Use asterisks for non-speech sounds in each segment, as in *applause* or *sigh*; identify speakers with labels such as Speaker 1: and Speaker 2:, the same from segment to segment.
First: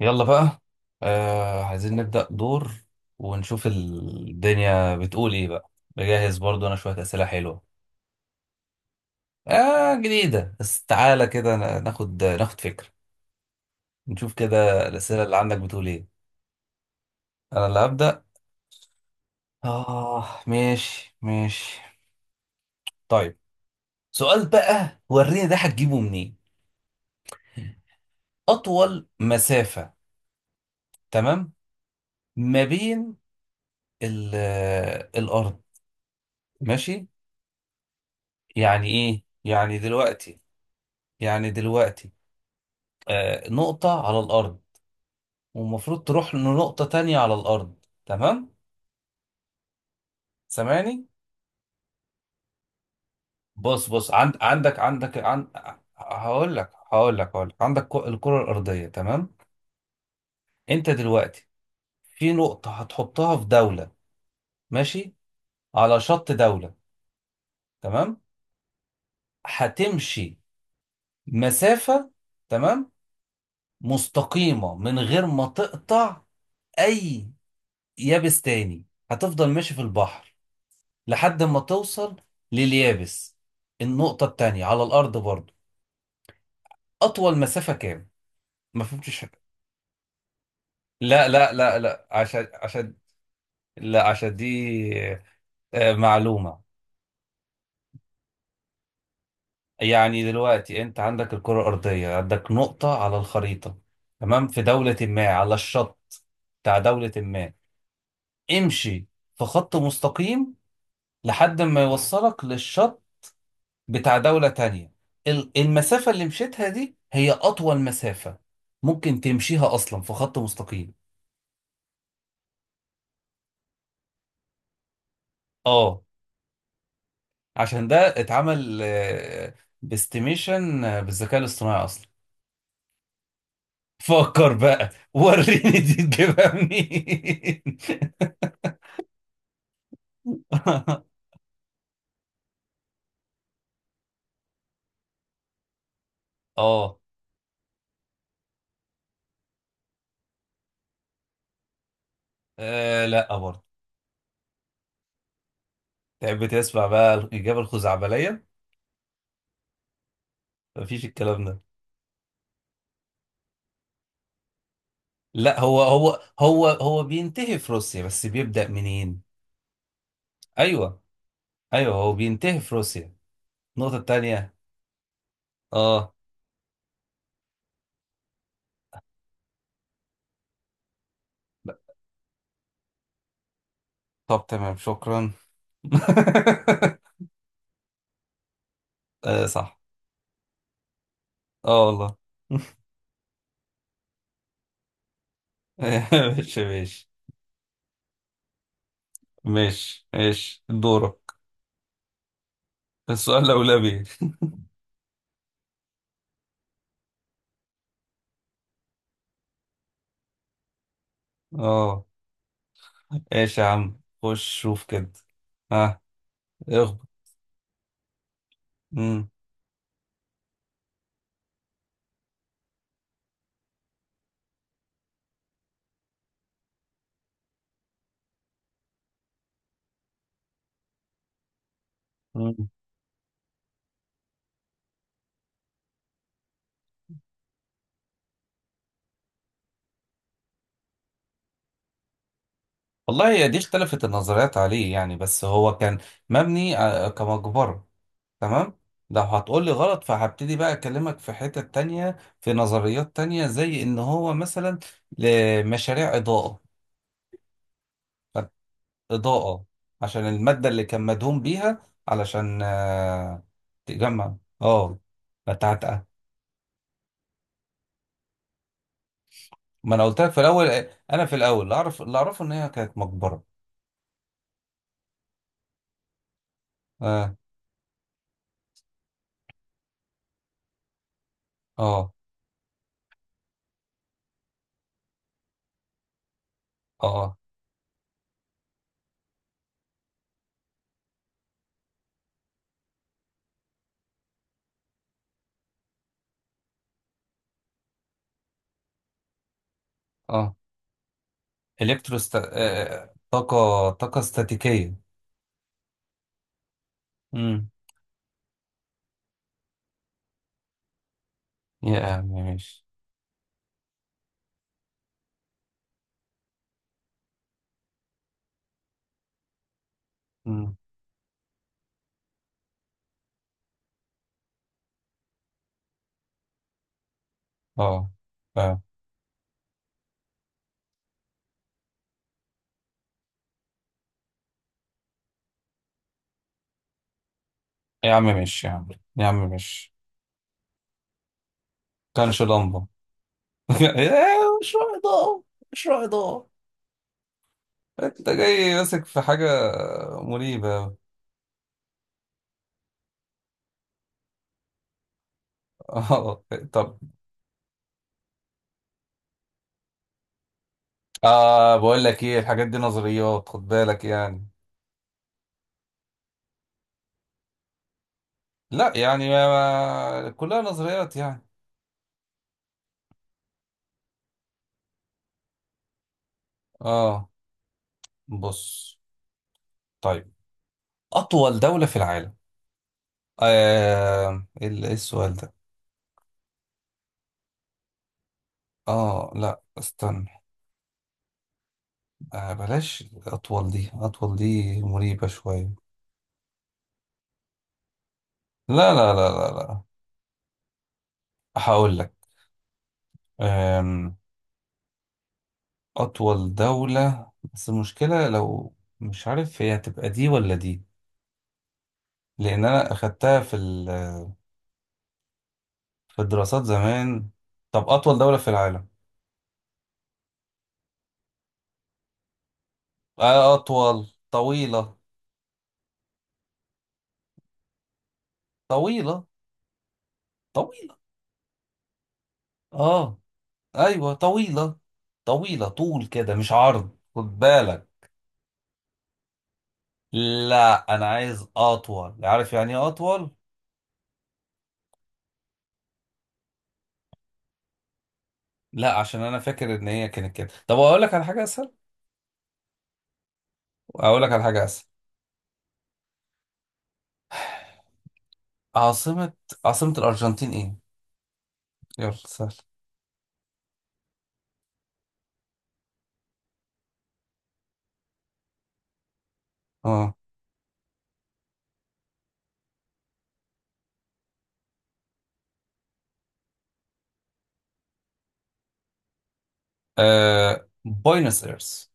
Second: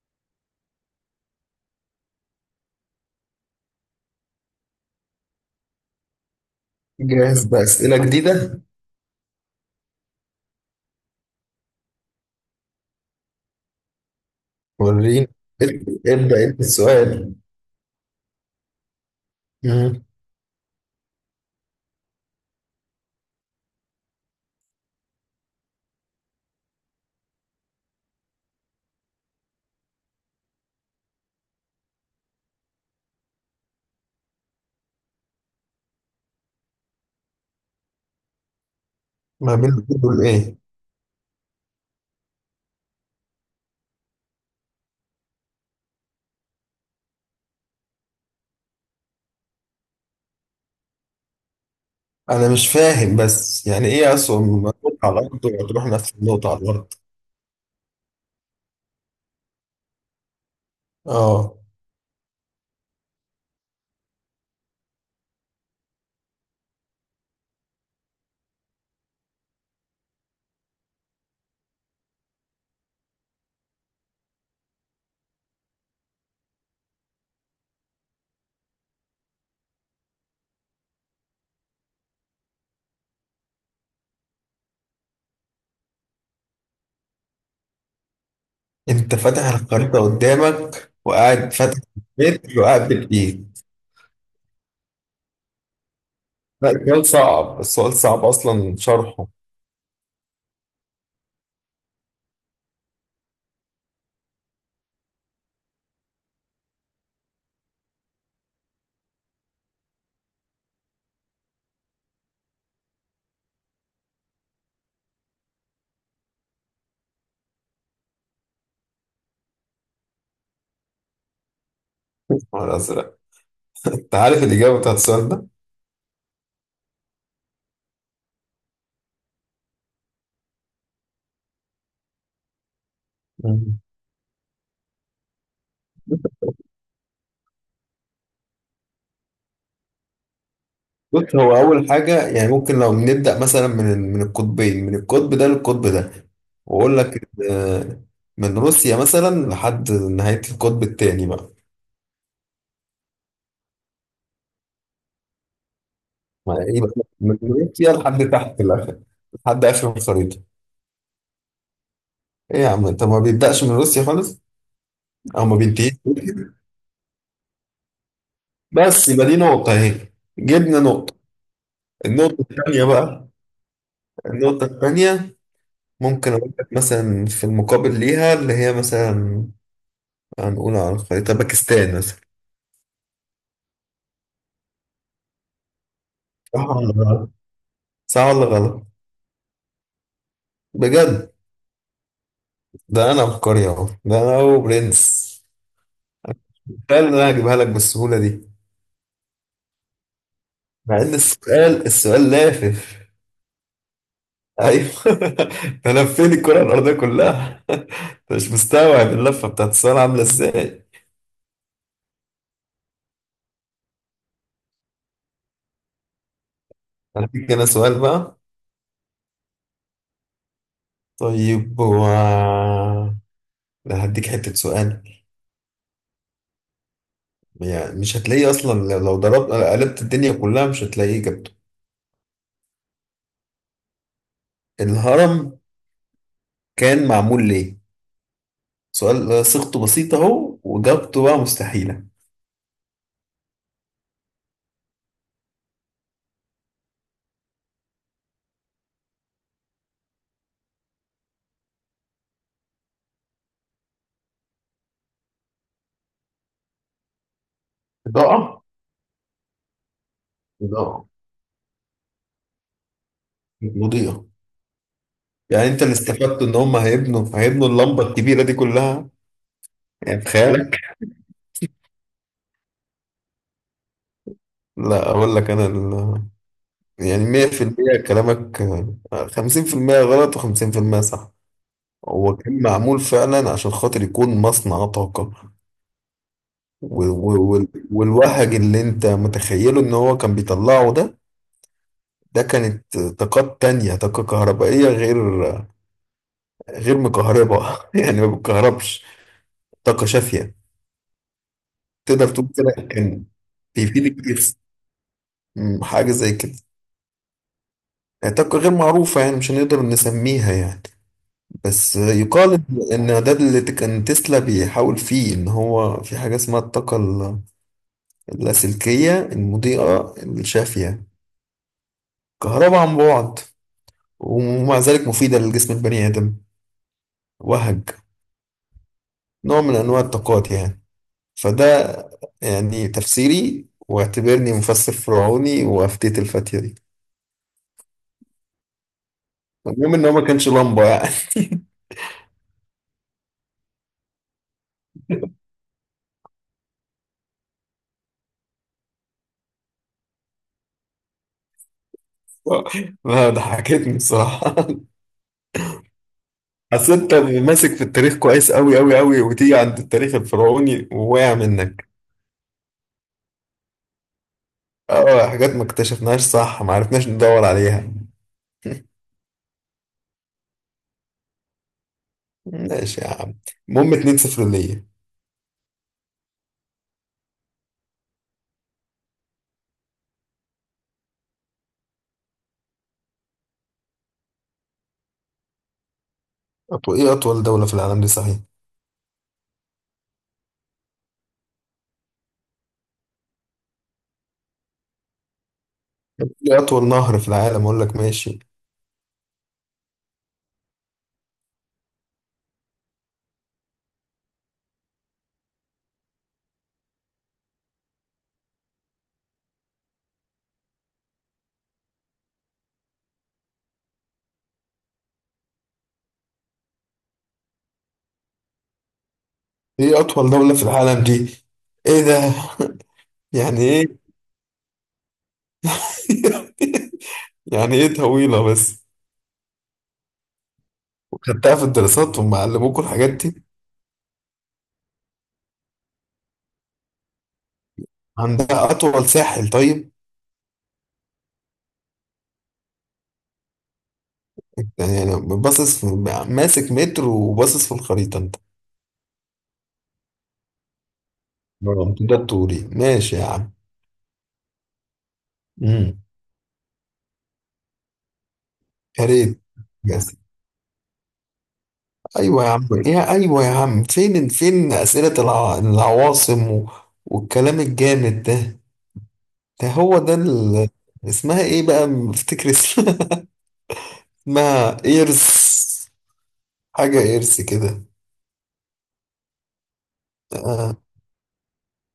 Speaker 1: يلا بقى. عايزين نبدأ دور ونشوف الدنيا بتقول ايه بقى. بجهز برضو انا شوية أسئلة
Speaker 2: جاهز
Speaker 1: حلوة.
Speaker 2: بأسئلة جديدة.
Speaker 1: آه جديدة، بس تعالى كده ناخد فكرة، نشوف كده الأسئلة
Speaker 2: وريني.
Speaker 1: اللي عندك بتقول ايه.
Speaker 2: ابدأ انت السؤال.
Speaker 1: انا اللي هبدأ.
Speaker 2: مم.
Speaker 1: اه، ماشي ماشي. طيب، سؤال بقى وريني ده هتجيبه منين. أطول مسافة، تمام، ما بين ال- الأرض. ماشي، يعني ايه
Speaker 2: ما
Speaker 1: يعني
Speaker 2: بين دول
Speaker 1: دلوقتي؟
Speaker 2: ايه؟
Speaker 1: يعني دلوقتي نقطة على الأرض، والمفروض تروح لنقطة تانية على الأرض، تمام. سامعني؟
Speaker 2: انا مش فاهم، بس يعني
Speaker 1: بص بص،
Speaker 2: ايه اصلا ما تروح
Speaker 1: عندك
Speaker 2: على الارض
Speaker 1: عن...
Speaker 2: وتروح نفس النقطة على الارض؟
Speaker 1: هقول لك عندك الكرة الأرضية، تمام. أنت دلوقتي
Speaker 2: اه،
Speaker 1: في نقطة هتحطها في دولة، ماشي، على شط دولة، تمام. هتمشي مسافة، تمام، مستقيمة، من غير ما تقطع أي يابس تاني. هتفضل ماشي في البحر لحد ما توصل لليابس، النقطة التانية على الأرض برضو. أطول مسافة كام؟ ما
Speaker 2: انت
Speaker 1: فهمتش.
Speaker 2: فاتح الخريطة قدامك
Speaker 1: لا لا
Speaker 2: وقاعد
Speaker 1: لا
Speaker 2: فاتح
Speaker 1: لا، عشان
Speaker 2: متر وقاعد بالايد؟
Speaker 1: لا عشان دي معلومة.
Speaker 2: لا، السؤال صعب، السؤال صعب اصلا شرحه.
Speaker 1: يعني دلوقتي أنت عندك الكرة الأرضية، عندك نقطة على الخريطة، تمام، في دولة ما على الشط بتاع دولة ما. امشي في خط مستقيم لحد ما يوصلك للشط بتاع دولة تانية. المسافة اللي مشيتها دي هي أطول مسافة ممكن تمشيها أصلا في خط مستقيم.
Speaker 2: الازرق. *laughs* انت عارف الاجابة بتاعت السؤال
Speaker 1: اه، عشان ده اتعمل باستيميشن بالذكاء الاصطناعي أصلا.
Speaker 2: ده؟
Speaker 1: فكر بقى وريني دي تجيبها منين. *laughs*
Speaker 2: بص، هو أول حاجة يعني ممكن لو نبدأ مثلا من القطبين، من القطب ده للقطب ده،
Speaker 1: اه،
Speaker 2: وأقول لك من روسيا مثلا لحد نهاية القطب التاني بقى.
Speaker 1: آه، لا برضه. تحب
Speaker 2: ما إيه
Speaker 1: تسمع
Speaker 2: بقى؟
Speaker 1: بقى
Speaker 2: من
Speaker 1: الإجابة
Speaker 2: روسيا لحد
Speaker 1: الخزعبلية؟
Speaker 2: تحت الآخر، لحد آخر الخريطة.
Speaker 1: مفيش الكلام ده.
Speaker 2: إيه يا عم، أنت ما بيبدأش من روسيا خالص، أو ما
Speaker 1: لا،
Speaker 2: بينتهيش،
Speaker 1: هو بينتهي في روسيا، بس بيبدأ
Speaker 2: بس
Speaker 1: منين.
Speaker 2: يبقى دي نقطة أهي، جبنا
Speaker 1: ايوه،
Speaker 2: نقطة.
Speaker 1: ايوه، هو
Speaker 2: النقطة
Speaker 1: بينتهي في
Speaker 2: التانية
Speaker 1: روسيا.
Speaker 2: بقى.
Speaker 1: النقطة التانية،
Speaker 2: النقطة التانية
Speaker 1: اه.
Speaker 2: ممكن أقول لك مثلا في المقابل ليها، اللي هي مثلا هنقول على الخريطة باكستان مثلا.
Speaker 1: طب تمام، شكرا. *laughs*
Speaker 2: آه. صح ولا غلط؟
Speaker 1: آه صح،
Speaker 2: بجد؟
Speaker 1: اه والله.
Speaker 2: ده انا عبقري اهو، ده انا هو برنس.
Speaker 1: *laughs* ماشي
Speaker 2: السؤال
Speaker 1: ماشي.
Speaker 2: اللي انا هجيبها لك بالسهوله دي،
Speaker 1: ماشي ماشي،
Speaker 2: مع ان
Speaker 1: دورك.
Speaker 2: السؤال لافف.
Speaker 1: السؤال الأولاني.
Speaker 2: ايوه. *laughs* ده لفيني الكره الارضيه كلها. *laughs* انت مش مستوعب اللفه بتاعت السؤال عامله ازاي.
Speaker 1: اه، ماشي يا عم، خش شوف كده. ها، اخبط.
Speaker 2: هديك انا سؤال بقى.
Speaker 1: مم.
Speaker 2: طيب هو، لا هديك حته سؤال يعني مش هتلاقيه اصلا، لو ضربت قلبت الدنيا كلها مش هتلاقيه اجابته.
Speaker 1: مم.
Speaker 2: الهرم كان معمول ليه؟ سؤال صيغته بسيطه اهو، واجابته بقى مستحيله.
Speaker 1: والله، هي دي اختلفت النظريات عليه يعني، بس هو كان مبني كمقبرة، تمام. لو هتقول لي غلط، فهبتدي بقى أكلمك في حتة تانية، في نظريات تانية، زي إن هو مثلا لمشاريع إضاءة، كانت
Speaker 2: إضاءة؟
Speaker 1: إضاءة، عشان المادة اللي كان
Speaker 2: إضاءة
Speaker 1: مدهون بيها علشان
Speaker 2: مضيئة؟
Speaker 1: تجمع، اه،
Speaker 2: يعني أنت اللي
Speaker 1: بتعتقة.
Speaker 2: استفدته إن هم هيبنوا اللمبة الكبيرة دي كلها.
Speaker 1: ما انا
Speaker 2: يعني
Speaker 1: قلت لك في الاول،
Speaker 2: بخيالك.
Speaker 1: انا في الاول اللي اعرفه ان هي كانت مقبرة.
Speaker 2: لا أقول لك، يعني
Speaker 1: اه
Speaker 2: 100% كلامك، 50% غلط و50% صح.
Speaker 1: اه
Speaker 2: هو كان معمول فعلا عشان خاطر يكون مصنع طاقة،
Speaker 1: اه اه.
Speaker 2: والوهج اللي أنت متخيله إن هو كان بيطلعه ده، ده كانت طاقات تانية، طاقة كهربائية غير، غير مكهربة، *laughs* يعني ما بتكهربش. طاقة شافية.
Speaker 1: آه.
Speaker 2: تقدر
Speaker 1: الكتروست،
Speaker 2: تقول كده، كان
Speaker 1: طاقة
Speaker 2: بيفيدك كتير،
Speaker 1: استاتيكية.
Speaker 2: مم، حاجة زي كده.
Speaker 1: امم.
Speaker 2: طاقة غير معروفة يعني، مش هنقدر نسميها يعني، بس
Speaker 1: يا عم
Speaker 2: يقال
Speaker 1: ماشي.
Speaker 2: إن ده اللي كان تسلا بيحاول فيه، إن هو في حاجة اسمها اللاسلكية، المضيئة،
Speaker 1: امم.
Speaker 2: الشافية، كهرباء عن بعد، ومع ذلك مفيدة لجسم البني آدم. وهج.
Speaker 1: اه اه.
Speaker 2: نوع من أنواع الطاقات يعني. فده يعني تفسيري، واعتبرني مفسر فرعوني وأفتيت الفتية دي.
Speaker 1: يا عم ماشي يا عم. يا عم ماشي.
Speaker 2: المهم إن هو ما كانش لمبة يعني. *laughs*
Speaker 1: كانش لمبة. *laughs* إيه، مشروع إضاءة، مشروع إضاءة. *laughs* انت جاي ماسك في حاجة مريبة.
Speaker 2: ما ضحكتني الصراحة. *laughs*
Speaker 1: اه،
Speaker 2: أصل
Speaker 1: طب،
Speaker 2: أنت ماسك في التاريخ كويس أوي أوي أوي، وتيجي عند التاريخ الفرعوني وواقع منك.
Speaker 1: بقول لك ايه، الحاجات دي نظريات، خد بالك يعني.
Speaker 2: أه، حاجات ما اكتشفناهاش صح، ما عرفناش ندور عليها.
Speaker 1: لا يعني ما، كلها نظريات يعني.
Speaker 2: ماشي يا عم. المهم 2-0 ليا.
Speaker 1: اه، بص، طيب. اطول دولة في العالم. إيه إيه السؤال ده؟
Speaker 2: أطول إيه؟ أطول دولة في العالم دي صحيح؟
Speaker 1: اه لا، استنى. بلاش اطول دي مريبة شوية.
Speaker 2: إيه أطول نهر في العالم أقول لك، ماشي.
Speaker 1: لا لا لا لا لا، هقول لك. آم، اطول دولة، بس المشكلة لو مش عارف هي هتبقى دي ولا دي، لان انا اخدتها في في الدراسات زمان. طب، أطول دولة في العالم.
Speaker 2: إيه أطول دولة في العالم دي؟ إيه ده؟ *laughs* يعني إيه؟
Speaker 1: أطول طويلة،
Speaker 2: *laughs* يعني إيه طويلة بس؟
Speaker 1: طويلة، طويلة.
Speaker 2: وخدتها في الدراسات وهم علموكوا الحاجات
Speaker 1: آه
Speaker 2: دي؟
Speaker 1: أيوة طويلة، طويلة، طول كده مش عرض، خد بالك.
Speaker 2: عندها أطول ساحل طيب؟
Speaker 1: لا، أنا عايز أطول، عارف يعني إيه أطول؟
Speaker 2: يعني انا باصص ماسك متر وباصص في الخريطه انت.
Speaker 1: لا، عشان أنا فاكر إن هي كانت كده. طب أقول لك على حاجة أسهل،
Speaker 2: اه ده الطولي، ماشي يا عم.
Speaker 1: أقول لك على حاجة أسهل.
Speaker 2: امم. يا
Speaker 1: عاصمة.
Speaker 2: ريت.
Speaker 1: عاصمة
Speaker 2: بس.
Speaker 1: الأرجنتين إيه؟ يلا
Speaker 2: ايوه يا
Speaker 1: سهل.
Speaker 2: عم، إيه يا، ايوه يا عم، فين العواصم والكلام الجامد ده، ده هو ده
Speaker 1: آه.
Speaker 2: اسمها ايه بقى؟ بفتكر اسمها، *laughs* اسمها ايرس، حاجه ايرس كده.
Speaker 1: آه.
Speaker 2: آه.
Speaker 1: بوينس إيرس.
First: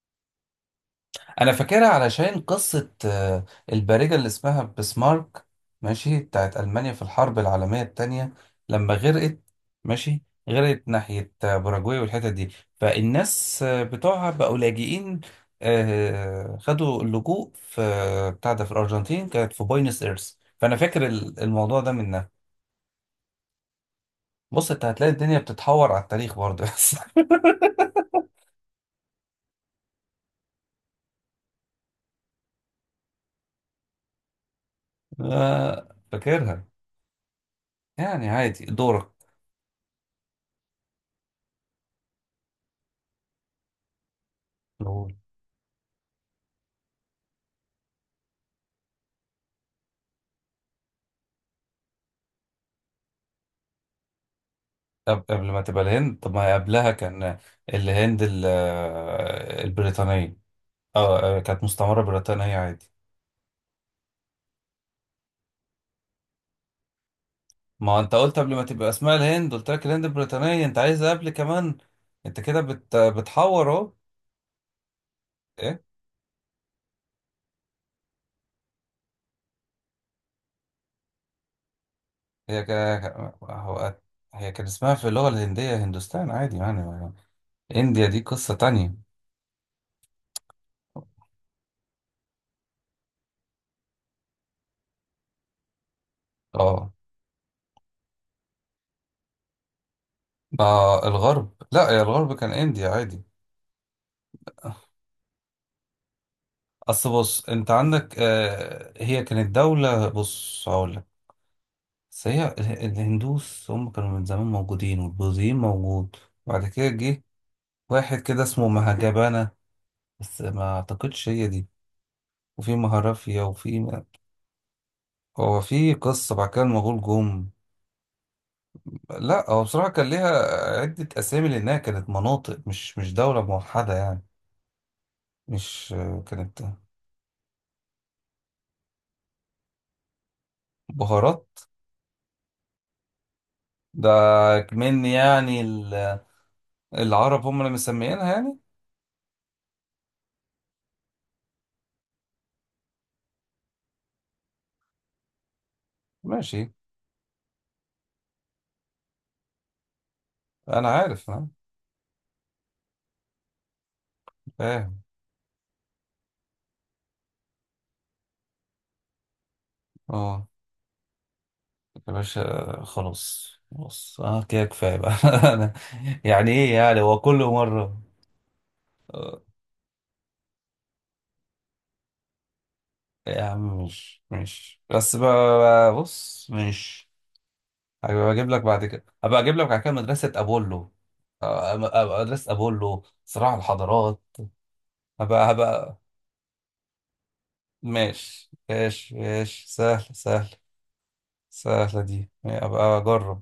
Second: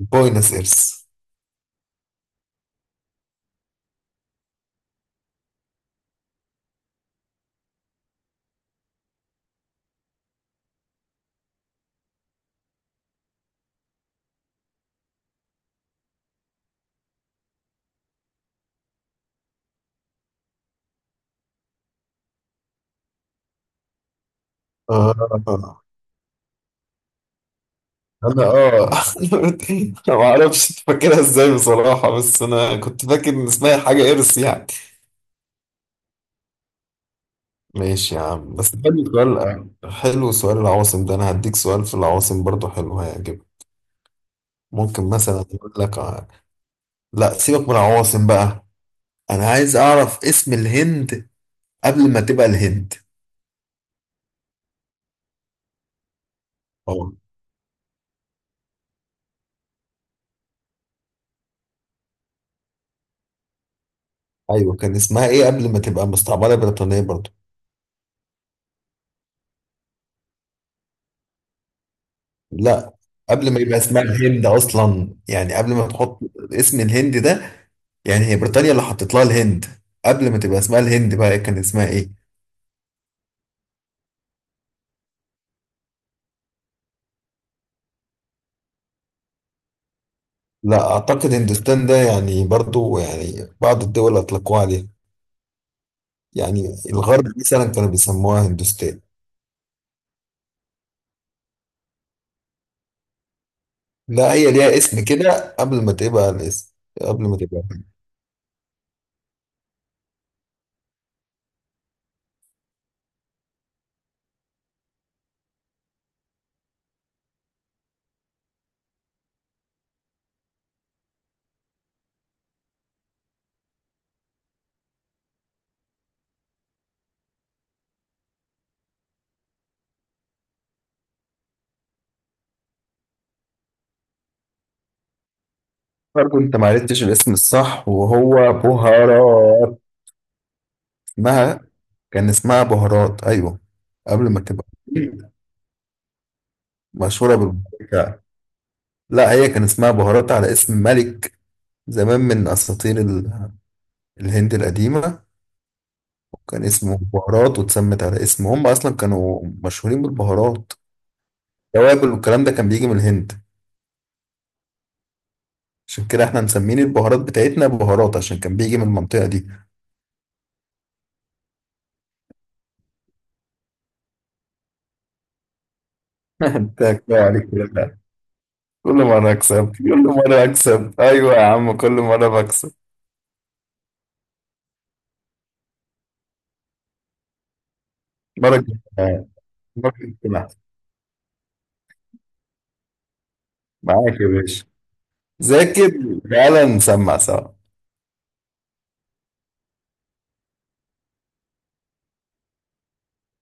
Speaker 2: بوينس ايرس.
Speaker 1: انا فاكرها علشان قصة البارجة اللي اسمها بسمارك، ماشي، بتاعت ألمانيا في الحرب العالمية التانية، لما غرقت، ماشي، غرقت ناحية باراجواي والحتت دي، فالناس بتوعها بقوا لاجئين، خدوا اللجوء في بتاع ده في الأرجنتين، كانت في بوينس إيرس، فأنا فاكر الموضوع ده منها. بص انت هتلاقي الدنيا
Speaker 2: آه.
Speaker 1: بتتحور على التاريخ برضه. *laughs* بس
Speaker 2: انا اه، *laughs* انا ما اعرفش إنت فاكرها ازاي بصراحه، بس انا كنت فاكر ان اسمها حاجه ارث يعني.
Speaker 1: فاكرها.
Speaker 2: ماشي يا
Speaker 1: يعني
Speaker 2: عم،
Speaker 1: عادي،
Speaker 2: بس حلو
Speaker 1: دورك.
Speaker 2: سؤال. حلو سؤال العواصم ده، انا هديك سؤال في العواصم برضو حلو هيعجبك. ممكن مثلا اقول لك لا سيبك من العواصم بقى. انا عايز اعرف اسم الهند قبل ما تبقى الهند.
Speaker 1: قبل ما تبقى الهند؟ طب ما هي قبلها
Speaker 2: اه.
Speaker 1: كان الهند البريطانية. اه، كانت مستعمرة بريطانية عادي.
Speaker 2: ايوه، كان اسمها ايه قبل ما تبقى مستعمره بريطانيه برضو؟
Speaker 1: ما انت قلت قبل ما تبقى اسمها الهند، قلت لك الهند البريطانية، انت عايز قبل كمان؟ انت كده
Speaker 2: لا قبل ما
Speaker 1: بتحور
Speaker 2: يبقى
Speaker 1: اهو.
Speaker 2: اسمها الهند اصلا، يعني قبل
Speaker 1: ايه؟
Speaker 2: ما تحط اسم الهند ده، يعني هي بريطانيا اللي حطت لها الهند، قبل ما تبقى اسمها الهند بقى كان اسمها ايه؟
Speaker 1: هي ك... هو... هي كان اسمها في اللغة الهندية هندوستان عادي يعني. انديا دي قصة تانية.
Speaker 2: لا اعتقد هندوستان ده يعني برضو، يعني بعض الدول اطلقوها عليها، يعني
Speaker 1: اه،
Speaker 2: الغرب مثلا كانوا بيسموها هندوستان.
Speaker 1: ما الغرب، لا، يا الغرب كان انديا عادي.
Speaker 2: لا هي ليها اسم كده قبل ما تبقى الاسم.
Speaker 1: اصل
Speaker 2: قبل ما
Speaker 1: بص،
Speaker 2: تبقى،
Speaker 1: انت عندك هي كانت دولة، بص هقول لك، بس هي الهندوس هم كانوا من زمان موجودين، والبوذيين موجود. وبعد كده جه واحد كده اسمه مهاجبانا، بس ما اعتقدش هي دي، وفي مهرافيا، وفي... هو في قصة بعد كده، المغول جم. لا هو بصراحة كان ليها عدة أسامي، لأنها كانت مناطق، مش دولة موحدة يعني، مش.
Speaker 2: برضو انت
Speaker 1: كانت
Speaker 2: ما عرفتش الاسم الصح وهو بهارات.
Speaker 1: بهارات
Speaker 2: اسمها، كان اسمها بهارات ايوه.
Speaker 1: ده،
Speaker 2: قبل ما تبقى
Speaker 1: من يعني
Speaker 2: مشهورة
Speaker 1: العرب هم اللي
Speaker 2: بالبابريكا.
Speaker 1: مسميينها يعني.
Speaker 2: لا هي كان اسمها بهارات على اسم ملك زمان من أساطير الهند القديمة، كان
Speaker 1: ماشي،
Speaker 2: اسمه بهارات واتسمت على اسمه، هم أصلا كانوا مشهورين بالبهارات.
Speaker 1: أنا عارف، أنا
Speaker 2: توابل والكلام ده كان بيجي من الهند،
Speaker 1: فاهم.
Speaker 2: عشان كده احنا مسمين البهارات بتاعتنا بهارات عشان كان بيجي من المنطقة دي.
Speaker 1: اه يا باشا، خلاص خلاص، اه كده كفايه بقى. *laughs* انا يعني
Speaker 2: *laughs*
Speaker 1: ايه
Speaker 2: انت
Speaker 1: يعني هو
Speaker 2: كفاية
Speaker 1: كل
Speaker 2: عليك كده بقى.
Speaker 1: مره؟
Speaker 2: كل مرة
Speaker 1: آه،
Speaker 2: أكسب، كل مرة أكسب، أيوة يا عم كل مرة بكسب.
Speaker 1: يا عم، مش بس بقى، بص مش.
Speaker 2: مرة كده.
Speaker 1: هبقى اجيب لك بعد كده
Speaker 2: مرة
Speaker 1: مدرسه
Speaker 2: كده.
Speaker 1: ابولو، أبقى مدرسه ابولو صراع الحضارات.
Speaker 2: معاك يا باشا.
Speaker 1: هبقى.
Speaker 2: ذاكر تعالى نسمع سوا.
Speaker 1: ماشي ماشي ماشي، سهل سهل. سهله دي، هبقى اجرب.